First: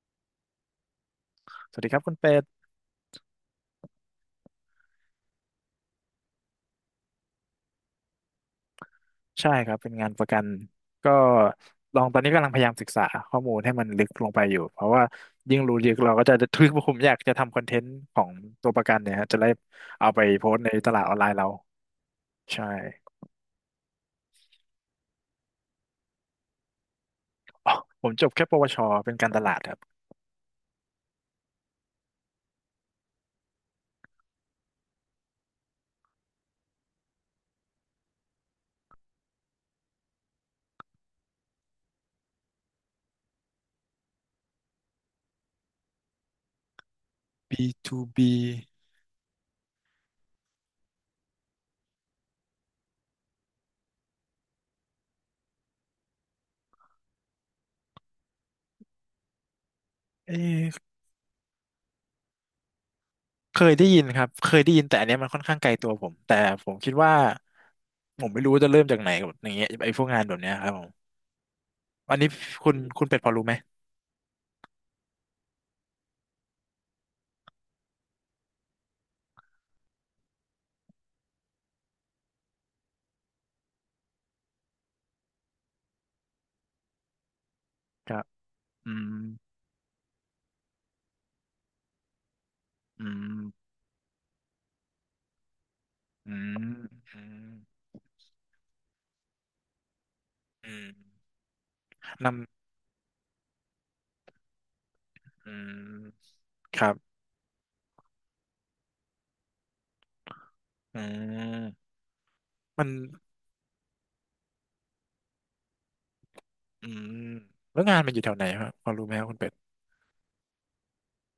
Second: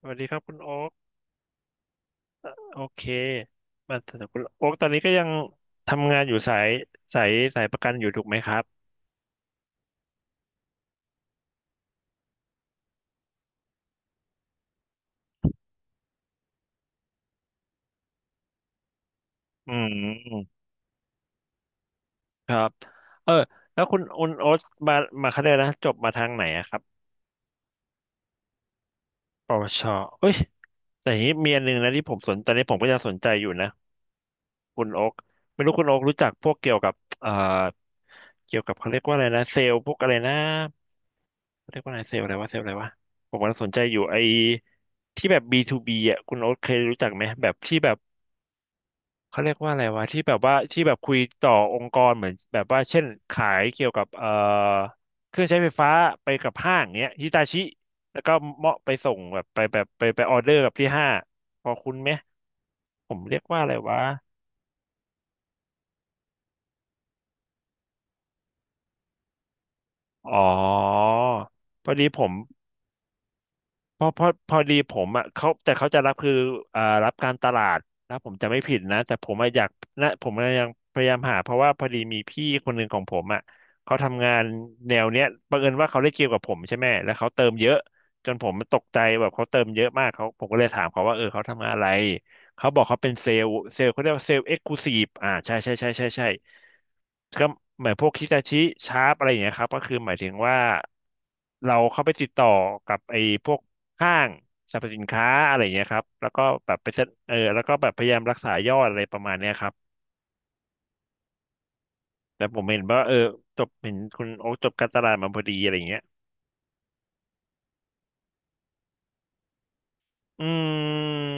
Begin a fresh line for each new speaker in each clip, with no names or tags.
สวัสดีครับคุณโอ๊ก
สวัสดีครับคุณเป็ด
โอเคมาถึงคุณโอ๊กตอนนี้ก็ยังทำงานอยู่สายสายสายประกันอยู่ถูกไหมครับ
ใช่ครับเป็นงานประกันก็ลองตอนนี้กำลังพยายามศึกษาข้อมูลให้มันลึกลงไปอยู่เพราะว่ายิ่งรู้ลึกเราก็จะ ทึกผมอยากจะทำคอนเทนต์ของตัวประกันเนี่ยฮะจะได้
อื
เอาไปโพส
ม
ต์ในตลาดออนไลน์เรา
ครั
ใช่
บเออแล้วคุณโอ๊ตมามาเขาเรยนะจบมาทางไหนอะครับ
อ๋อผมจบแค่ปวชเป็นการต
ป
ลาด
ว
ครับ
ชเอ้ยแต่ทีนี้มีอันหนึงนะที่ผมสนตอนนี้ผมก็ยังสนใจอยู่นะคุณโอ๊กไม่รู้คุณโอ๊กรู้จักพวกเกี่ยวกับเอ่อเกี่ยวกับเขาเรียกว่าอะไรนะเซลล์พวกอะไรนะ เรียกว่าอะไรเซลล์อะไรวะเซลล์อะไรวะผมกำลังสนใจอยู่ไอ้ที่แบบ B2B อ่ะคุณโอ๊ตเคยรู้จักไหมแบบที่
ปี
แบบเขาเรียกว่าอะไรวะที่แบบว่าที่แบบคุยต่อองค์กรเหมือนแบบว่าเช่นขายเกี่ยวกับเครื่องใช้ไฟฟ้าไปกับห้างเนี้ยฮิตาชิแล้วก็เหมาะไปส่งแบบไปแบบไปอ
เอ
อเดอร์กับ
ย
ที่ห้างพอคุณไหมผมเรียก
เค
ว่าอะ
ย
ไร
ได้
วะ
ยินครับเคยได้ยินแต่อันเนี้ยมันค่อนข้างไกลตัวผมแต่ผมคิดว่าผมไม่รู้จะเริ่มจากไหนกับอย่างเงี้ยไอ้พวกงานแบ
อ๋อ
บเนี้ยครับผม
พอดี
อัน
ผ
นี้
ม
คุณเป็ดพอรู้ไหม
เพราะพอดีผมอ่ะเขาแต่เขาจะรับคืออ่ารับการตลาดนะผมจะไม่ผิดนะแต่ผมอะอยากนะผมอะยังพยายามหาเพราะว่าพอดีมีพี่คนหนึ่งของผมอ่ะเขาทำงานแนวเนี้ยบังเอิญว่าเขาได้เกี่ยวกับผมใช่ไหมแล้วเขาเติมเยอะ
ครับ
จนผมตก
อื
ใจ
ม
แบบเขาเติมเยอะมากเขาผมก็เลยถามเขาว่าเออเขาทำงานอะไร เขาบอกเขาเป็
อื
นเซล
ม
ล์เซลล์เขาเรียกว่าเซลล์เอ็กซ์คลูซีฟอ่าใช่
อืมอืม
ก็เหมือนพวกคิตาชิชาร์ปอะไรอย่างเงี้ยครับก็คือหมายถึงว่า
อืม
เราเข้าไปติดต่อ
น
กับไอ้พวกห้างสรรพสินค้า
ำ
อะ
อื
ไรอย่างเงี้ยครั
ม
บแล้วก็แบบ
ค
ไป
รั
เซ็น
บ
เออแล้วก็แบบพยายามรักษายอดอะไรประมาณเนี้ยครับ
อืม
แต่ผมเห็น
มัน
ว่าเออจบเห็นคุณโอ๊คจบการตลาดมาพอดีอะไรอย่างเงี้ย
อืมแล้วงานมันอยู่แถวไหนครับพอรู้ไหมครับคุณเป็ด
อืม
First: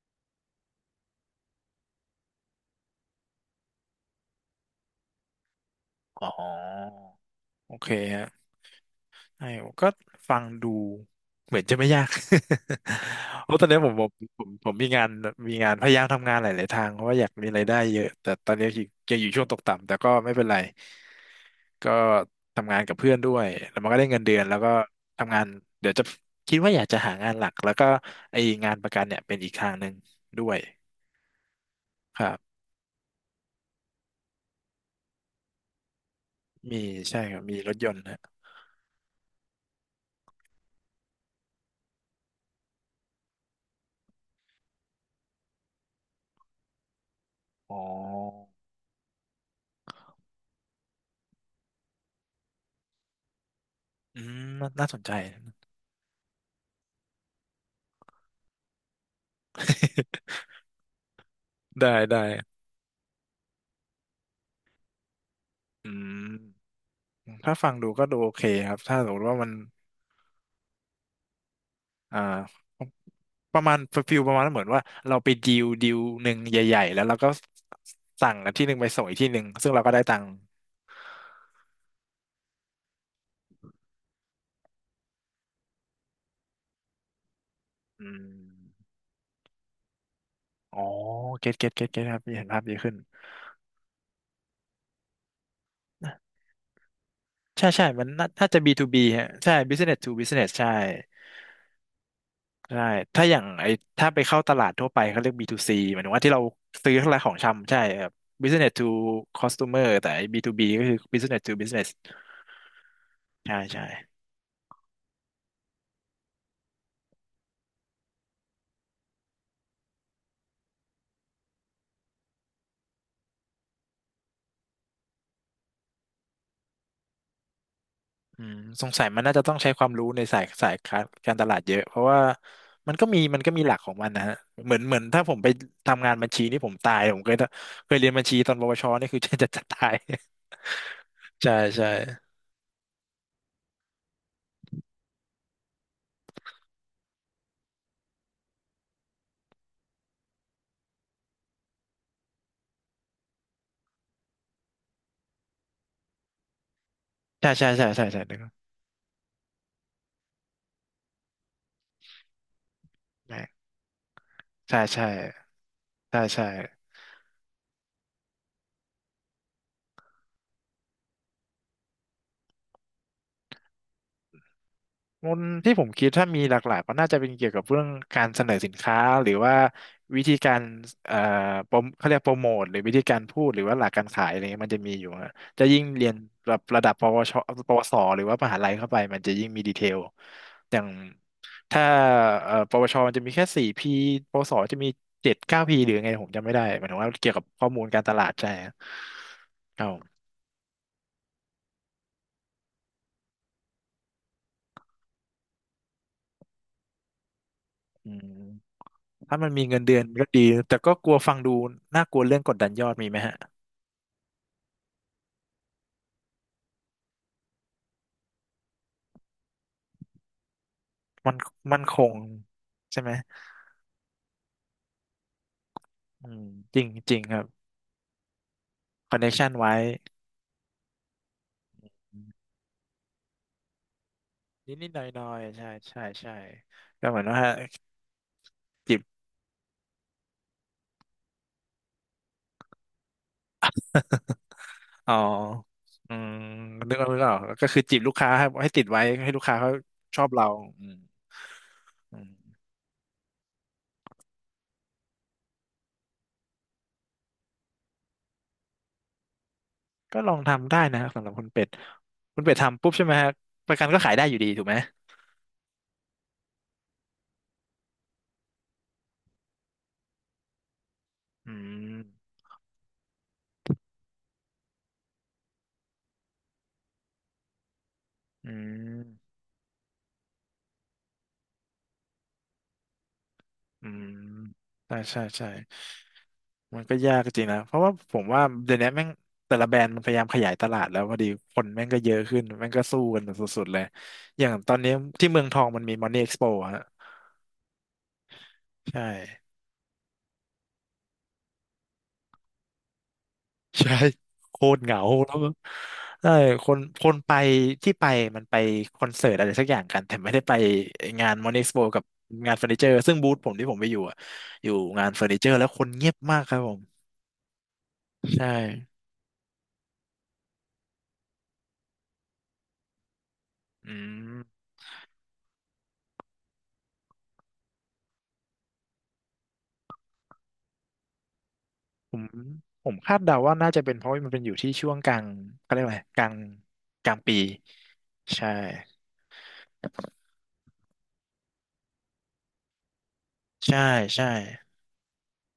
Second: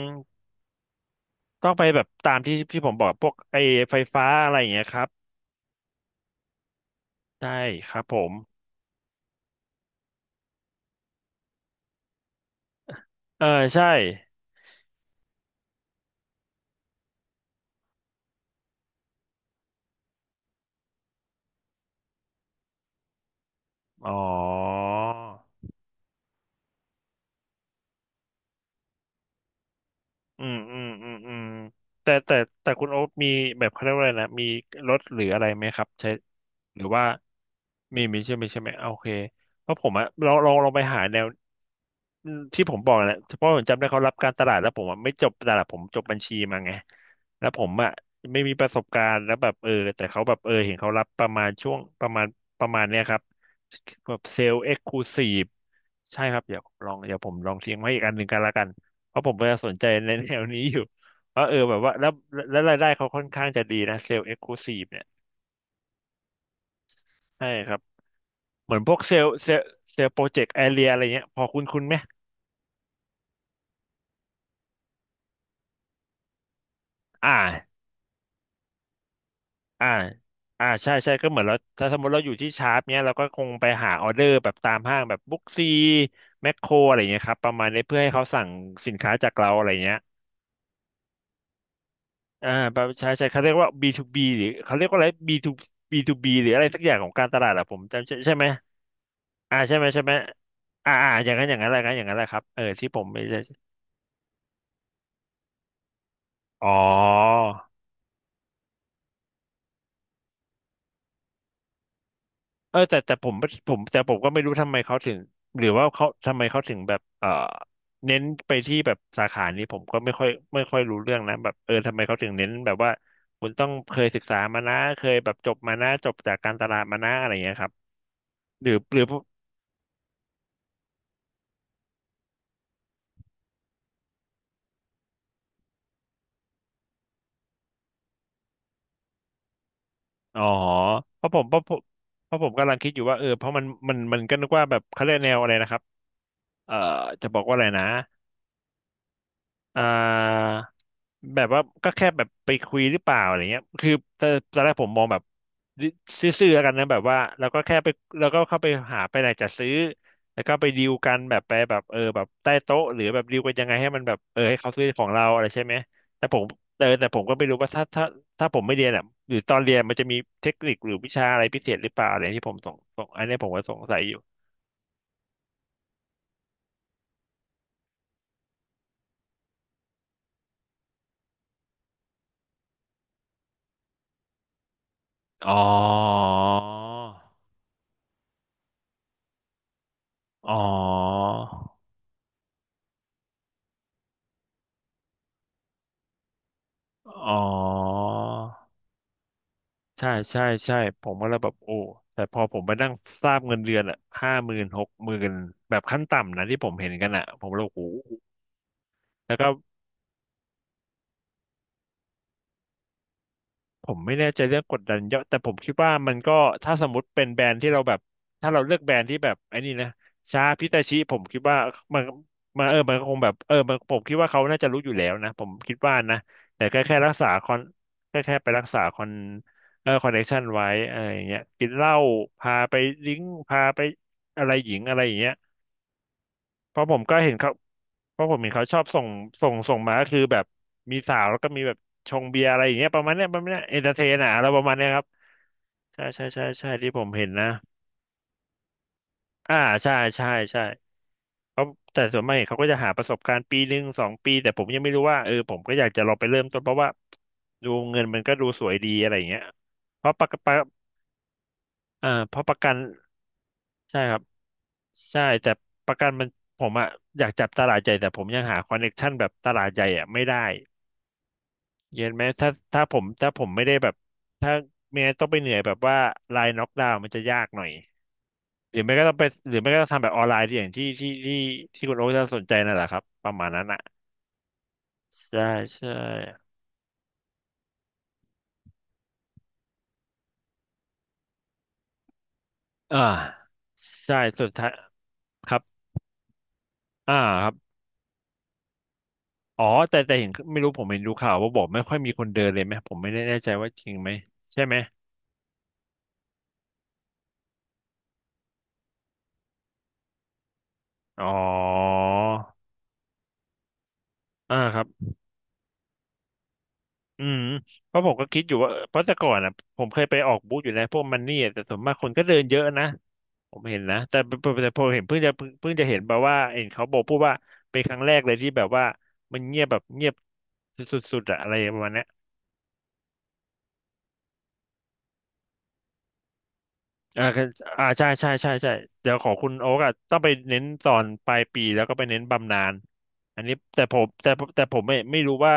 ต้องไปแบบตามที่ผมบอกพวกไอ้ไฟฟ้าอะไรอย่างเงี้ยครับ
อ๋อ
ได้
โอเค
ครับผ
ฮะ
ม
ใช่ผมก็ฟังดูเหมือนจะไม่ยาก
เออ
เพราะตอนนี้
ใช่
ผมมีงานมีงานพยายามทำงานหลายๆทางเพราะว่าอยากมีรายได้เยอะ แต่ตอนนี้ยังอยู่ช่วงตกต่ำแต่ก็ไม่เป็นไร ก็ทำงานกับเพื่อนด้วยแล้วมันก็ได้
อ๋อ
เงินเดือนแล้วก็ทำงานเดี๋ยวจะคิดว่าอยากจะหางานหลักแล้วก็ไอ้งานประกันเนี่ยเป็นอีกทางหนึ่ง
อื
ด้ว
ม
ย
อืมอืมอืมแต่
ครั
แต่
บ
แต่คุณโอ๊คมีแบบเขาเรียกว่าอะไรนะมีรถหรืออะไรไหมครับใช้
มี
หรือว่า
ใช่ครับมีรถยน
มี
ต์
มี
นะ
ใช่ไหมอ่ะโอเคเพราะผมอะลองไปหาแนวอืมที่ผมบอกแหละเพราะผมจำได้เขารับการตลาดแล้วผมอะไม่จบตลาดผมจบบัญชีมาไงแล้วผม
อ๋
อะไม่มี
อ
ประสบการณ์แล้วแบบเออแต่เขาแบบเออเห็นเขารับประมาณช่วงประมาณเนี้ยครับแบ
อื
บเซ
ม
ลล์
น่า
เอ็กซ์
น่า
ค
ส
ลู
นใจ
ซีฟใช่ครับเดี๋ยวผมลองเดี๋ยวผมลองทิ้งไว้อีกอันหนึ่งกันละกัน เพราะผมก็สนใจในแนวนี้อยู่ เพราะเออแบ บว่า
ได้
แล้ว
ได้
แล้วรายได้เขาค่อนข้างจะดีนะเซลล์เอ็กซ์คลูซีฟเนี่ย
อืม
ใช่
ถ้า
ค
ฟัง
รับ
ดูก็ดูโอเค
เห
ค
มื
รั
อ
บ
นพว
ถ้า
ก
ส
เซ
มม
ล
ติ
ล์
ว่า
เซ
มัน
ลล์เซลล์โปรเจกต์แอเรียอะไรเงี้ยพอคุ้นคุ้นไหม
อ่าประมาณฟิลประมาณเหมือนว่าเราไปดีลหนึ่งใหญ่ๆแล้วเราก็
อ่า
สั่งอันที่หนึ่งไปส่งอีกที่หนึ่งซึ่งเรา
อ่า
ก็ได้ตังค์
อ่าใช่ใช่ก็เหมือนเราถ้าสมมติเราอยู่ที่ชาร์ปเนี้ยเราก็คงไปหาออเดอร์แบบตามห้างแบบบุ๊กซีแมคโครอะไรเงี้ยครับประมาณนี้เพื่อ
อื
ให้เขา
ม
สั่งสินค้าจากเราอะไรเงี้ย
อ๋อเก็ตเก็ตเก็ตเก็ตครับเห็น
อ่า
ภาพดี
แบบ
ขึ้น
ใช่ใช่เขาเรียกว่า B2B หรือเขาเรียกว่าอะไร B2 B2B หรืออะไรสักอย่างของการตลาดอะ
ใช่
ผม
ใช่มั
จำ
น
ใช่
น่า
ใช่ไหม
น่าจะ B2B ฮะใช่
อ่าใช่ไหม
Business
ใช่ไห
to
ม
Business ใช่
อ่าอ่าอย่างนั้นอย่างนั้นแหละครับอย่างนั้นแหละครับเออ
ใช่
ที่ผมไม่
ถ้าอ
ได้
ย่างไอ้ถ้าไปเข้าตลาดทั่วไปเขาเรียก B2C หมายถึงว่าที่เรา
อ๋อ
ซื้อทั้งหลายของชำใช่ครับ Business to Customer แต่ไอ้ B2B ก็คือ Business to Business
เออแต่แต่ผม
ใช่
ผม
ใช่
แต่ผมก็ไม่รู้ทำไมเขาถึงหรือว่าเขาทำไมเขาถึงแบบเออเน้นไปที่แบบสาขานี้ผมก็ไม่ค่อยรู้เรื่องนะแบบเออทำไมเขาถึงเน้นแบบว่าคุณต้องเคยศึกษามานะเคยแบบจบมานะจบจากการตลาดมานะอะไรอย่างเงี้ยครับ
อืม
หรือ
สง
หรือ
สัยมันน่าจะต้องใช้ความรู้ในสายการตลาดเยอะเพราะว่ามันก็มีมันก็มีหลักของมันนะฮะเหมือนเหมือนถ้าผมไปทำงานบัญชีนี่ผมตายผมเคยเคยเรียนบัญชีตอนปวชนี่คือ จะจะจะตาย
อ๋อเพราะผม
ใช่
เพราะผม
ใช่
เพราะผมกำลังคิดอยู่ว่าเออเพราะมันก็นึกว่าแบบเขาเรียกแนวอะไรนะครับ เอ่อจะบอกว่าอะไรนะ อ่าแบบว่าก็แค่แบบไปคุยหรือเปล่าอะไรเงี้ยคือตอนแรกผมมองแบบซื่อๆแล้วกันนะแบบว่าเรา
ใช่
ก็
ใช่
แค่
ใช่
ไป
ใช่ใช่
เรา
นึ
ก็
กอ
เข้า
อ
ไปหาไปไหนจะซื้อแล้วก็ไปดีลกันแบบไปแบบเออแบบใต้โต๊ะหรือแบ
น
บดี
แร
ล
ก
กันยังไงให้มันแบบเออให้เขา
ใช่
ซื้อขอ
ใช่
งเราอะไรใช่ไหม
ใช่
แต่ผม
ใช่
เออแต่ผมก็ไม่รู้ว่าถ้าผมไม่เรียนอ่ะหรือตอนเรียนมันจะมีเทคนิคหรือวิชาอะไรพิเศษหรือเปล่าอะไรที่ผมสงสงอันนี้ผมก็สงสัยอยู่
งนที่ผมคิดถ้ามีหลักๆก็น่าจะเป็นเกี่ยวกับเรื่องการเสนอสินค้าหรือว่าวิธีการเอ่อโปรโมเขาเรียกโปรโมทหรือวิธีการพูดหรือว่าหลักการขายอะไรเงี้ยมันจะมีอยู่ฮะ
อ๋อ
จะยิ่งเรียนแบบระดับปวชปวสหรือว่ามหาลัยเข้าไปมันจะยิ่งมีดีเทล
อ๋อ
อย่างถ้าปวชมันจะมีแค่สี่พีปวสจะมีเจ็ดเก้าพีหรือไงผมจำไม่ได้หมายถึงว่า
อ๋
เกี่ยว
อ
กับข้อมูลการตลาดใช่ครั
ใช่
บ
ใช่ใช่ผมก็เลยแบบโอ้แต่พอผมไปนั่งทราบเงินเดือนอะห้าหมื่นหกหมื่นแบบขั้นต่ำนะที่ผมเห็นกันอะผมเลยโอ้โห
อืม
แล้ว
ถ้า
ก็
มันมีเงินเดือนก็ดีแต่ก็กลัวฟังดูน่ากลัวเรื่องกดดันยอดมีไหมฮะ
ผมไม่แน่ใจเรื่องกดดันเยอะแต่ผมคิดว่ามันก็ถ้าสมมติเป็นแบรนด์ที่เราแบบถ้าเราเลือกแบรนด์ที่แบบไอ้นี่นะชาพิตาชิผม
มัน
คิดว่า
มันค
มัน
ง
มันเออมัน
ใช่
ก็
ไห
ค
ม
งแบบเออมันผมคิดว่าเขาน่าจะรู้อยู่แล้วนะผมคิดว่านะ
อืม
แต่
จ
แค่
ริง
แค่รั
จ
ก
ริง
ษา
ครั
ค
บ
อนแค่ไปรักษาคอน
คอนเนคชันไว้
คอนเนคชันไว้อะไรอย่างเงี้ยกินเหล้าพาไปดริ้งพาไปอะไรหญิ
นิด
ง
นิด
อะ
ห
ไร
น่อ
อ
ย
ย่าง
หน่
เงี้
อ
ย
ยๆใช่ใช่ใช่
เพราะผม
ก็
ก็
เหมือน
เห็น
ว่า
เขาเพราะผมเห็นเขาชอบ
จี
ส่
บ
งส่งมาก็คือแบบมีสาวแล้วก็มีแบบชงเบียร์อะไรอย่างเงี้ยประมาณเนี้ยประมาณเนี้ยเอนเตอร์เทนอะอะไรประมาณเนี้ยครับ
อ๋อ
ใช่
อื
ใช่
ม
ใช่ใช่ ที่
นึก
ผ
ออ
ม
กนึก
เห็น
ออก
นะ
ก็คือจีบลูกค้าให้ให้ติดไว้ให้ลูก
อ่า
ค้าเขา
ใช่
ชอ
ใช่
บเรา
ใช่
อืม
เขาแต่
อื
ส่วนมากเขา
ม
ก็จะหาประสบการณ์ปีหนึ่งสองปี แต่ผมยังไม่รู้ว่า ผมก็อยากจะลองไปเริ่มต้นเพราะว่าดูเงินมันก็ดูสวยดีอะไรอย่างเงี้ยเพราะ
ก็
ประ
ลอ
กั
ง
นประ
ทำได้นะสำหรับคุณเป็ด
อ่าเพ
คุณ
ราะป
เป็ด
ระกัน
ทำปุ๊บใช่ไหมฮะประกันก็
ใช่
ขา
ค
ย
รับ
ได้อยู่ดีถูกไหม
ใช่แต่ประกันมันผมอะอยากจับตลาดใหญ่แต่ผมยังหาคอนเน็กชันแบบตลาดใหญ่อะไม่ได้
อืม
เย็นไหมถ้าผมผมไม่ได้แบบถ้าไม่งั้นต้องไปเหนื่อยแบบว่าไลน์น็อกดาวน์มันจะยากหน่อย
อื
หรือไม่ก็ต้องไป
ม
หรือไม่ก็ต้องทำแบบออนไลน์ที่อย่างที่ที่คุณโอ๊คจะสนใจนั่นแหละครับประมาณนั้นอ่ะ
อืมใช่ใช่
ใช่
ใช่
ใช่
มันก็ยากจริงนะเพราะว่าผมว่าเดี๋ยวนี้แม่งแต่ละแบรนด์มันพยายามขยายตลาดแล้วพอดีคนแม่งก็เยอะขึ้นแม่งก็สู้
อ่า
กันสุดๆเลย
ใช่
อ
สุด
ย่าง
ท้าย
ตอนนี้ที่เมือง
ค
ท
รั
อ
บ
งมันมี Money Expo อะฮะ
อ่าครับ
ใช่
อ๋อแต่เห็นไม่รู้ผมเห็นดูข่าวว่าบอกไม่ค่อยมีคนเดินเลยไหมผมไม่ได้แน่ใจว่าจริ
ใช่
งไหม
โค
ใช่ไหม
ตรเหงาแล้วก็ใช่คนคนไปที่ไปมันไปคอนเสิร์ตอะไรสักอย่างกันแต่ไม่ได้ไป
อ๋อ
งาน Money Expo กับงานเฟอร์นิเจอร์ซึ่งบูธผมที่ผมไปอยู่อะ
อ่า
อยู่
ครับ
งานเฟอร์นิเจอร์แล้วคนเงียบมากครับผม
อืมเพราะผมก็คิด
ใช่
อยู่ว่าเอพราะแต่ก่อนอ่ะผมเคยไปออกบูธอยู่แล้วพวกมันนี่อะแต่ส่วนมากคนก็เดินเยอะนะผมเห็น
อื
นะแต่
ม
พอเห็นเพิ่งจะเห็นแบบว่าเห็นเขาบอกพูดว่าเป็นครั้งแรกเลยที่แบบว่ามันเงียบสุดๆอะอะไรประมาณเนี้ย
ผมผมคาดเดาว่าน่าจะเป็นเพราะว่ามันเป็นอยู่ที่ช่วงกลางเขาเรียกว่าอะไรกลางกลาง
อ่า
ปี
กืออ่าใช่ใช่
ใช่
ใช่ใช่เดี๋ยวของคุณโอ๊กอ่ะต้องไปเน้นตอนปลายปีแล้วก็ไปเน้นบำนาญอันนี้
ใช่
แต่ผม
ใช่
แต่แต่ผมไม่รู้ว่า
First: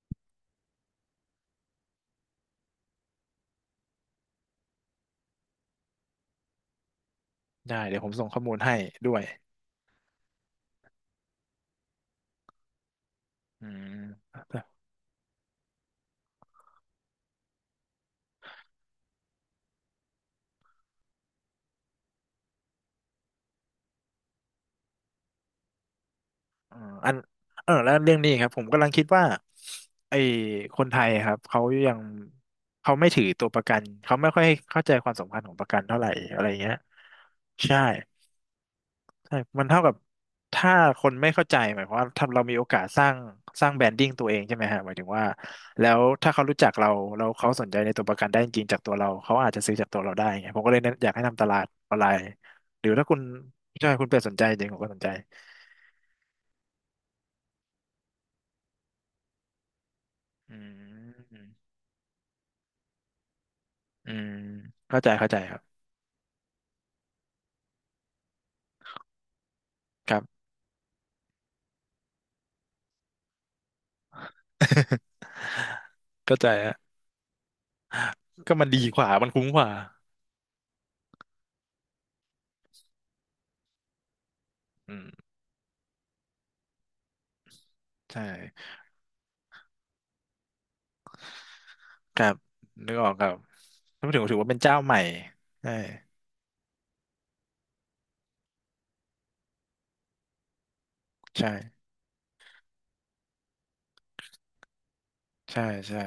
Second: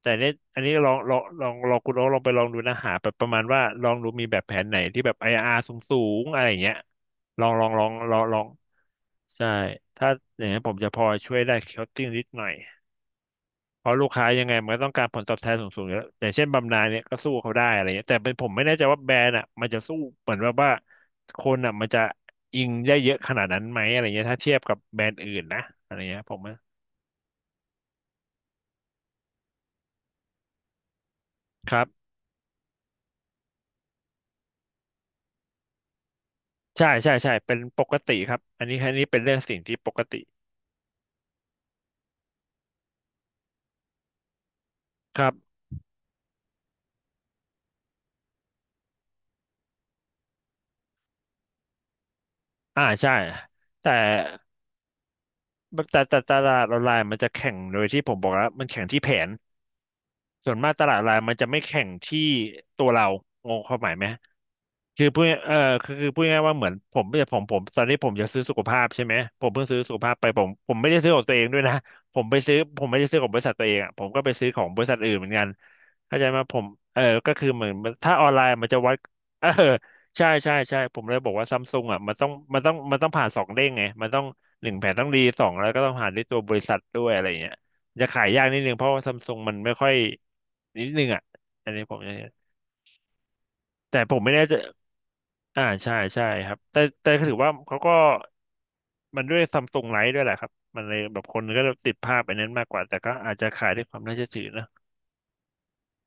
แต่เนี้ยอันนี้ลองคุณโอ๊กลองไปลองดูนะหาแบบประมาณว่าลองดูมีแบบแผนไหนที่แบบ IRR สูงอะไรอย่างเงี้ยลองลอง
ได้
ลอง
เดี๋ยวผ
ล
ม
อง
ส่ง
ล
ข้
อ
อ
ง
มูลให้ด้วย
ใช่ถ้าอย่างนี้นผมจะพอช่วยได้ c o ตติ้งนิดหน่อย
อื
เพราะ
ม
ลูกค้ายังไง
เ
มันก็ต้องการผลตอบแทนสูงๆอยู่แล้วอย่างเช่นบำนาญเนี่ยก็สู้เขาได้อะไรเงี้ยแต่เป็นผมไม่แน่ใจว่าแบรนด์อ่ะมันจะสู้เหมือนว่าคนอ่ะมันจะอิงได้เยอะขนาดนั้นไหมอะไรเงี้ยถ้าเทียบกับแบรนด์อื่นนะอะไรเงี้ยผมว่า
อ่ออันเออแล้วเรื่องนี้ครับผมกำลังคิดว่าไอ้คนไทยอะครับเขา
ครับ
ยังเขาไม่ถือตัวประกันเขาไม่ค่อยเข้าใจความสำคัญของประกันเท่าไหร่อะไรเงี้ย
ใช่ใช่ใช่เป็น
ใช่
ปกติครับอันนี้เป็นเรื่
ใช่
องสิ่ง
มัน
ที่
เท่า
ป
กับ
กติ
ถ้าคนไม่เข้าใจหมายความว่าถ้าเรามีโอกาสสร้างสร้างแบรนดิ้งตัวเองใช่ไหมฮะหมายถึง
ค
ว่า
รับ
แล้วถ้าเขารู้จักเราแล้วเขาสนใจในตัวประกันได้จริงๆจากตัวเราเขาอาจจะซื้อจากตัวเราได้ไงผมก็เลยแนะอยากให้ทำตลาดออนไลน์
อ่า
หรือถ้า
ใช่
คุณใช่
แต่
คุณเป็ดสนใจจริงผมก็สนใจ
ตลาดออนไลน์มันจะแข่งโดยที่ผมบอกแล้วมันแข่งที่แผนส่ว
อื
นมากตลาดออนไลน์มันจะ
ม
ไม่แข่งที่ตัวเรางงความหมายไหม
อืมเข้า
คือ
ใจ
พูด
เข้าใจครับ
คือพูดง่ายๆว่าเหมือนผมไม่ใช่ผมตอนนี้ผมจะซื้อสุขภาพใช่ไหมผมเพิ่งซื้อสุข
ค
ภาพ
รับ
ไปผมไม่ได้ซื้อของตัวเองด้วยนะผมไปซื้อผมไม่ได้ซื้อของบริษัทตัวเองอ่ะผมก็ไปซื้อของบริษัทอื่นเหมื อนกันเข้าใจไห
เข้า
ม
ใจ
ผม
ฮะ
เออก็คือเหมือนถ้าออนไล
ก็
น์
มั
มั
น
นจะ
ดี
วัด
กว่ามันคุ้
เอ
มก
อ
ว่า
ใช่ผมเลยบอกว่าซัมซุงอ่ะมันต้องผ่านสองเด้งไงมันต้องหนึ่งแผน
อื
ต้อ
ม
งดีสองแล้วก็ต้องผ่านด้วยตัวบริษัทด้วยอะไรอย่างเงี้ยจะ
ใช่
ขายยากนิดนึงเพราะว่าซัมซุงมันไม่ค่อยนิดนึงอ่ะอันนี้ผมจะ
ครับนึกออกครับ
แต่
ถ้าพู
ผ
ด
ม
ถึง
ไม่
ถือ
แน่
ว่า
ใจ
เป็นเจ้าใหม่
อ่า
ใช่
ใช่ใช่ครับแต่ถือว่าเขาก็มันด้วยซัมซุงไลท์ด้วยแหละครับมันเลยแบบคน
ใช่
ก็ติดภาพไปนั้นมากกว่าแต่ก็อาจจะขายด้วยความน่าเชื่อถือนะ
ใช่ใช่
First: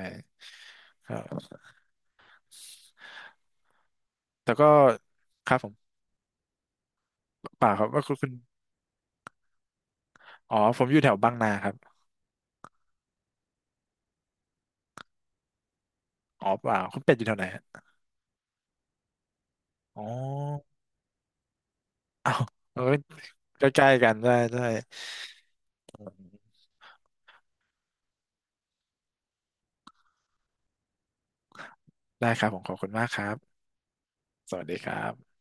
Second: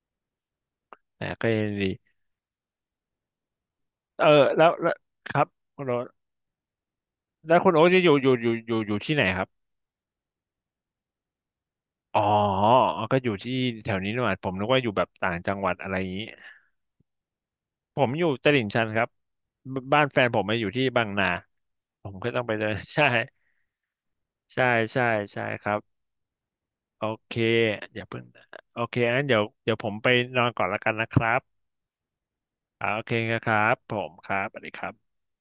ค
แต่ก็
รั
ยั
บ
งดีเออ
แต่
แล้
ก็
วแล้วครับ
ครับผม
คุณโอ๊ตแล้ว
เป
คุ
ล่า
ณ
ค
โอ๊
รั
ต
บ
จะ
ว่าคุณคุณ
อยู่ที่ไหนครับ
อ๋อผมอยู่แถวบางนาครับ
อ๋อก็อยู่ที่แถวนี้นี่หว่าผมนึกว่าอยู่แบบต่างจังหวัดอะไรอย่างนี้
อ๋อเปล่าคุณเป็ดอยู่แถวไหนฮะ
ผมอยู่ตลิ่งชันครับบบ้า
อ๋อ
นแฟนผมมาอยู่ที่บางนาผมก็
อ้า
ต้
ว
องไปเดิน
เออ ใกล้ๆกันได้ได้
ใช่ใช่ใช่ครับ โอเคอย่าเพิ่งนะโอเคงั้นเดี๋ยวผมไปนอนก่อนละกันนะครับ
ได้ครับผมขอบ
อ่า
คุณ
โอ
มาก
เค
ครั
ค
บ
รับผมครับ
ส
สวัส
วัส
ดี
ดี
ค
ค
รั
รั
บ
บ